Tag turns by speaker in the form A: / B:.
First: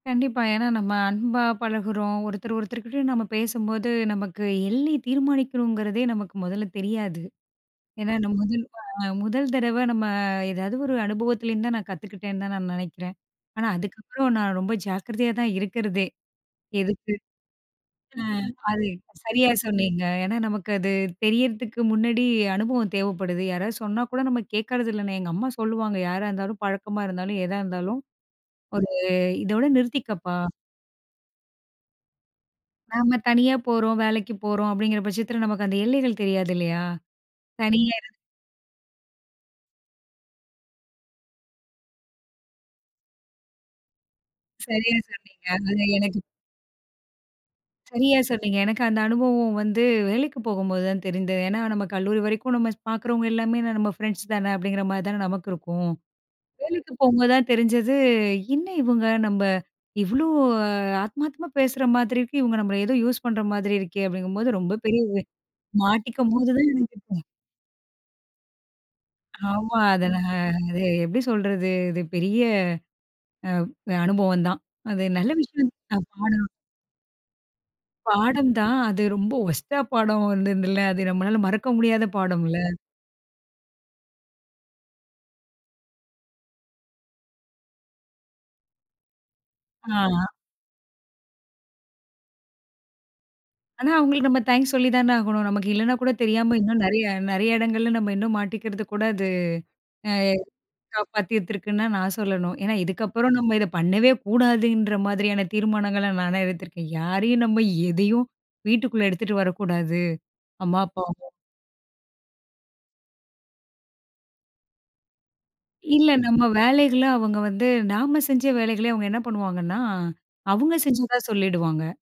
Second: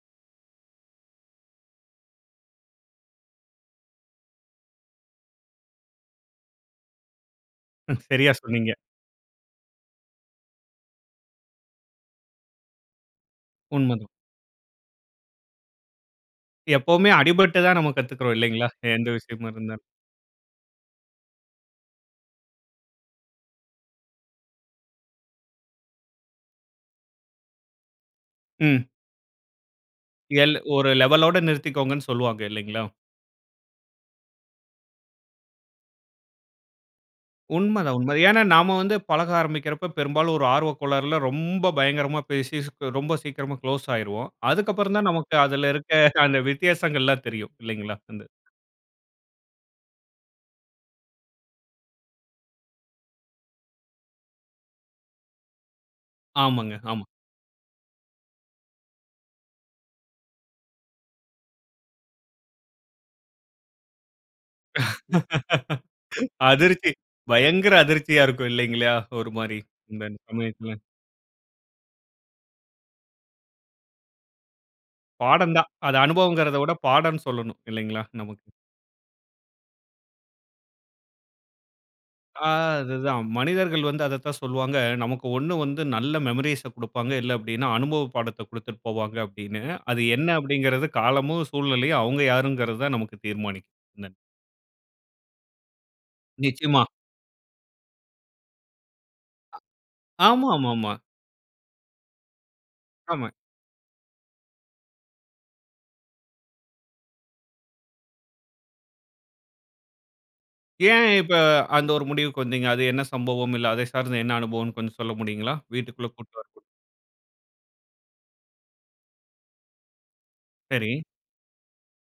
A: கண்டிப்பா. ஏன்னா நம்ம அன்பா பழகுறோம். ஒருத்தர் ஒருத்தர் கிட்டயும் நம்ம பேசும்போது, நமக்கு எள்ளி தீர்மானிக்கணுங்கிறதே நமக்கு முதல்ல தெரியாது. ஏன்னா
B: சரியா
A: நம்ம வந்து
B: சொன்னீங்க.
A: அ முதல் தடவ நம்ம ஏதாவது ஒரு அனுபவத்திலேருந்து தான் நான் கத்துக்கிட்டேன்னு, தான் நான் நினக்கிறேன். ஆனா
B: உண்மதான்.
A: அதுக்கப்புறம் நான் ரொம்ப ஜாக்கிரதயா தான் இருக்கறதே.
B: எப்பவுமே
A: எதுக்கு
B: அடிபட்டு தான் நாம
A: ஆ,
B: கத்துகிறோம் இல்லைங்களா?
A: அது
B: எந்த விஷயமா
A: சரியா
B: இருந்தாலும்.
A: சொன்னீங்க. ஏன்னா நமக்கு அது தெரியிறதுக்கு முன்னாடி அனுபவம் தேவப்படுது. யாராவது சொன்னா கூட நம்ம கேட்கறது இல்லண்ணே. எங்க அம்மா சொல்லுவாங்க "யாரா இருந்தாலும், பழக்கமா இருந்தாலும், எதா இருந்தாலும்
B: ம்.
A: ஒரு இதோட நிறுத்திக்கப்பா."
B: எல் ஒரு லெவல்ளோட நிறுத்திக்கோங்கன்னு சொல்வாங்க இல்லைங்களா?
A: நாம தனியா போறோம், வேலக்கு போறோம் அப்படீங்கிற பட்சத்துல, நமக்கு அந்த எல்லைகள் தெரியாது இல்லயா? தனியா
B: உண்மதான்,
A: இருந்
B: உண்மதான். ஏன்னா நாம வந்து பழக ஆரம்பிக்கறப்ப பெரும்பாலும் ஒரு ஆர்வக் கோளாறுல ரொம்ப பயங்கரமா பேசி ஸ் ரொம்ப சீக்கிரமா குளோஸ் ஆயிருவோம். அதுக்கு
A: சரியா
B: அப்பறம் தான் நமக்கு
A: சொன்னீங்க.
B: அதுல
A: அது
B: இருக்க
A: எனக்கு
B: அந்த வித்தியாசங்கள்லாம் தெரியும் இல்லைங்களா?
A: சரியா
B: வந்து
A: சொன்னீங்க. எனக்கு அந்த அனுபவம் வந்து வேலைக்கு போகும்போது தான் தெரிந்தது. ஏன்னா, நம்ம கல்லூரி வரைக்கும் நம்ம ஸ் பார்க்குறவங்க எல்லாமே, நம்ம ஃப்ரெண்ட்ஸ் தானே அப்படிங்கிற மாதிரி தானே நமக்கு இருக்கும்.
B: ஆமாங்க,
A: வேலைக்கு
B: ஆமா.
A: போம்போதுதான் தெரிஞ்சது "என்ன இவங்க நம்ம இவ்ளோ ஆத்மார்த்தமா பேசுற மாதிரி இருக்கு, இவங்க நம்மள ஏதோ யூஸ் பண்ற மாதிரி இருக்கே!" அப்படிங்கும்போது, ரொம்ப பெரிய இது, மாட்டிக்கும் போது தான்
B: அதிர்ச்சி!
A: எனக்கு.
B: பயங்கர அதிர்ச்சியா இருக்கும் இல்லைங்களா? ஒரு மாதிரி,
A: ஆமா.
B: இந்த
A: அத
B: ன்
A: நான்,
B: சமயத்துல.
A: அது எப்படி சொல்றது, இது பெரிய, அ அனுபவம் தான். அது நல்ல
B: பாடம்
A: விஷயம்.
B: தான். அது
A: நான் பாட
B: அனுபவங்கறத விட பாடம்னு சொல்லணும், இல்லைங்களா நமக்கு?
A: பாடம் தான். அது ரொம்ப வொர்ஸ்டா பாடம் வந்திருந்தில்ல. அது நம்மளால மறக்க முடியாத
B: ஆ,
A: பாடம்ல.
B: அதுதான் மனிதர்கள் வந்து அத தான் சொல்வாங்க, நமக்கு ஒண்ணு வந்து நல்ல மெமரீஸை குடுப்பாங்க, இல்ல அப்படின்னா அனுபவப்பாடத்த குடுத்துட்டு போவாங்க அப்படின்னு. அது என்ன
A: அ.
B: அப்படிங்கறது காலமும் சூழ்நிலயும் அவுங்க யாருங்கறத நமக்கு தீர்மானிக்கும்
A: ஆனா,
B: நா
A: அவுங்களுக்கு நம்ம தேங்க்ஸ் சொல்லிதானே ஆகணும். நமக்கு இல்லன்னா கூட தெரியாம இன்னும்
B: நிச்சயமா.
A: நெறைய, நெறைய இடங்கள்ல நம்ம இன்னும் மாட்டிக்கிறது கூட, அது
B: ஆமாமாமா.
A: அ காப்பாத்திருக்குன்னு தான் நான் சொல்லணும். ஏன்னா
B: ஆமா.
A: இதுக்கப்புறம் நம்ம இத பண்ணவே கூடாதுன்ற மாதிரியான தீர்மானங்கள நானே எடுத்துருக்கேன். யாரயும் நம்ம எதயும் வீட்டுக்குள்ளே எடுத்துட்டு வரக்கூடாது. அம்மா,
B: ஏன்,
A: அப்பாவும்.
B: இப்ப அந்த ஒரு முடிவுக்கு வந்தீங்க? அது என்ன சம்பவம் இல்ல அதை சார்ந்த என்ன அனுபவம்னு கொஞ்சம் சொல்ல முடியுங்களா?
A: இல்ல.
B: வீட்டுக்குள்ள கூட்டு
A: நம்ம
B: வர கூ
A: வேலைகள அவங்க வந்து, நாம செஞ்ச வேலைகளயே அவங்க என்ன பண்ணுவாங்கன்னா, அவங்க
B: சரி.
A: செஞ்சதா சொல்லிடுவாங்க.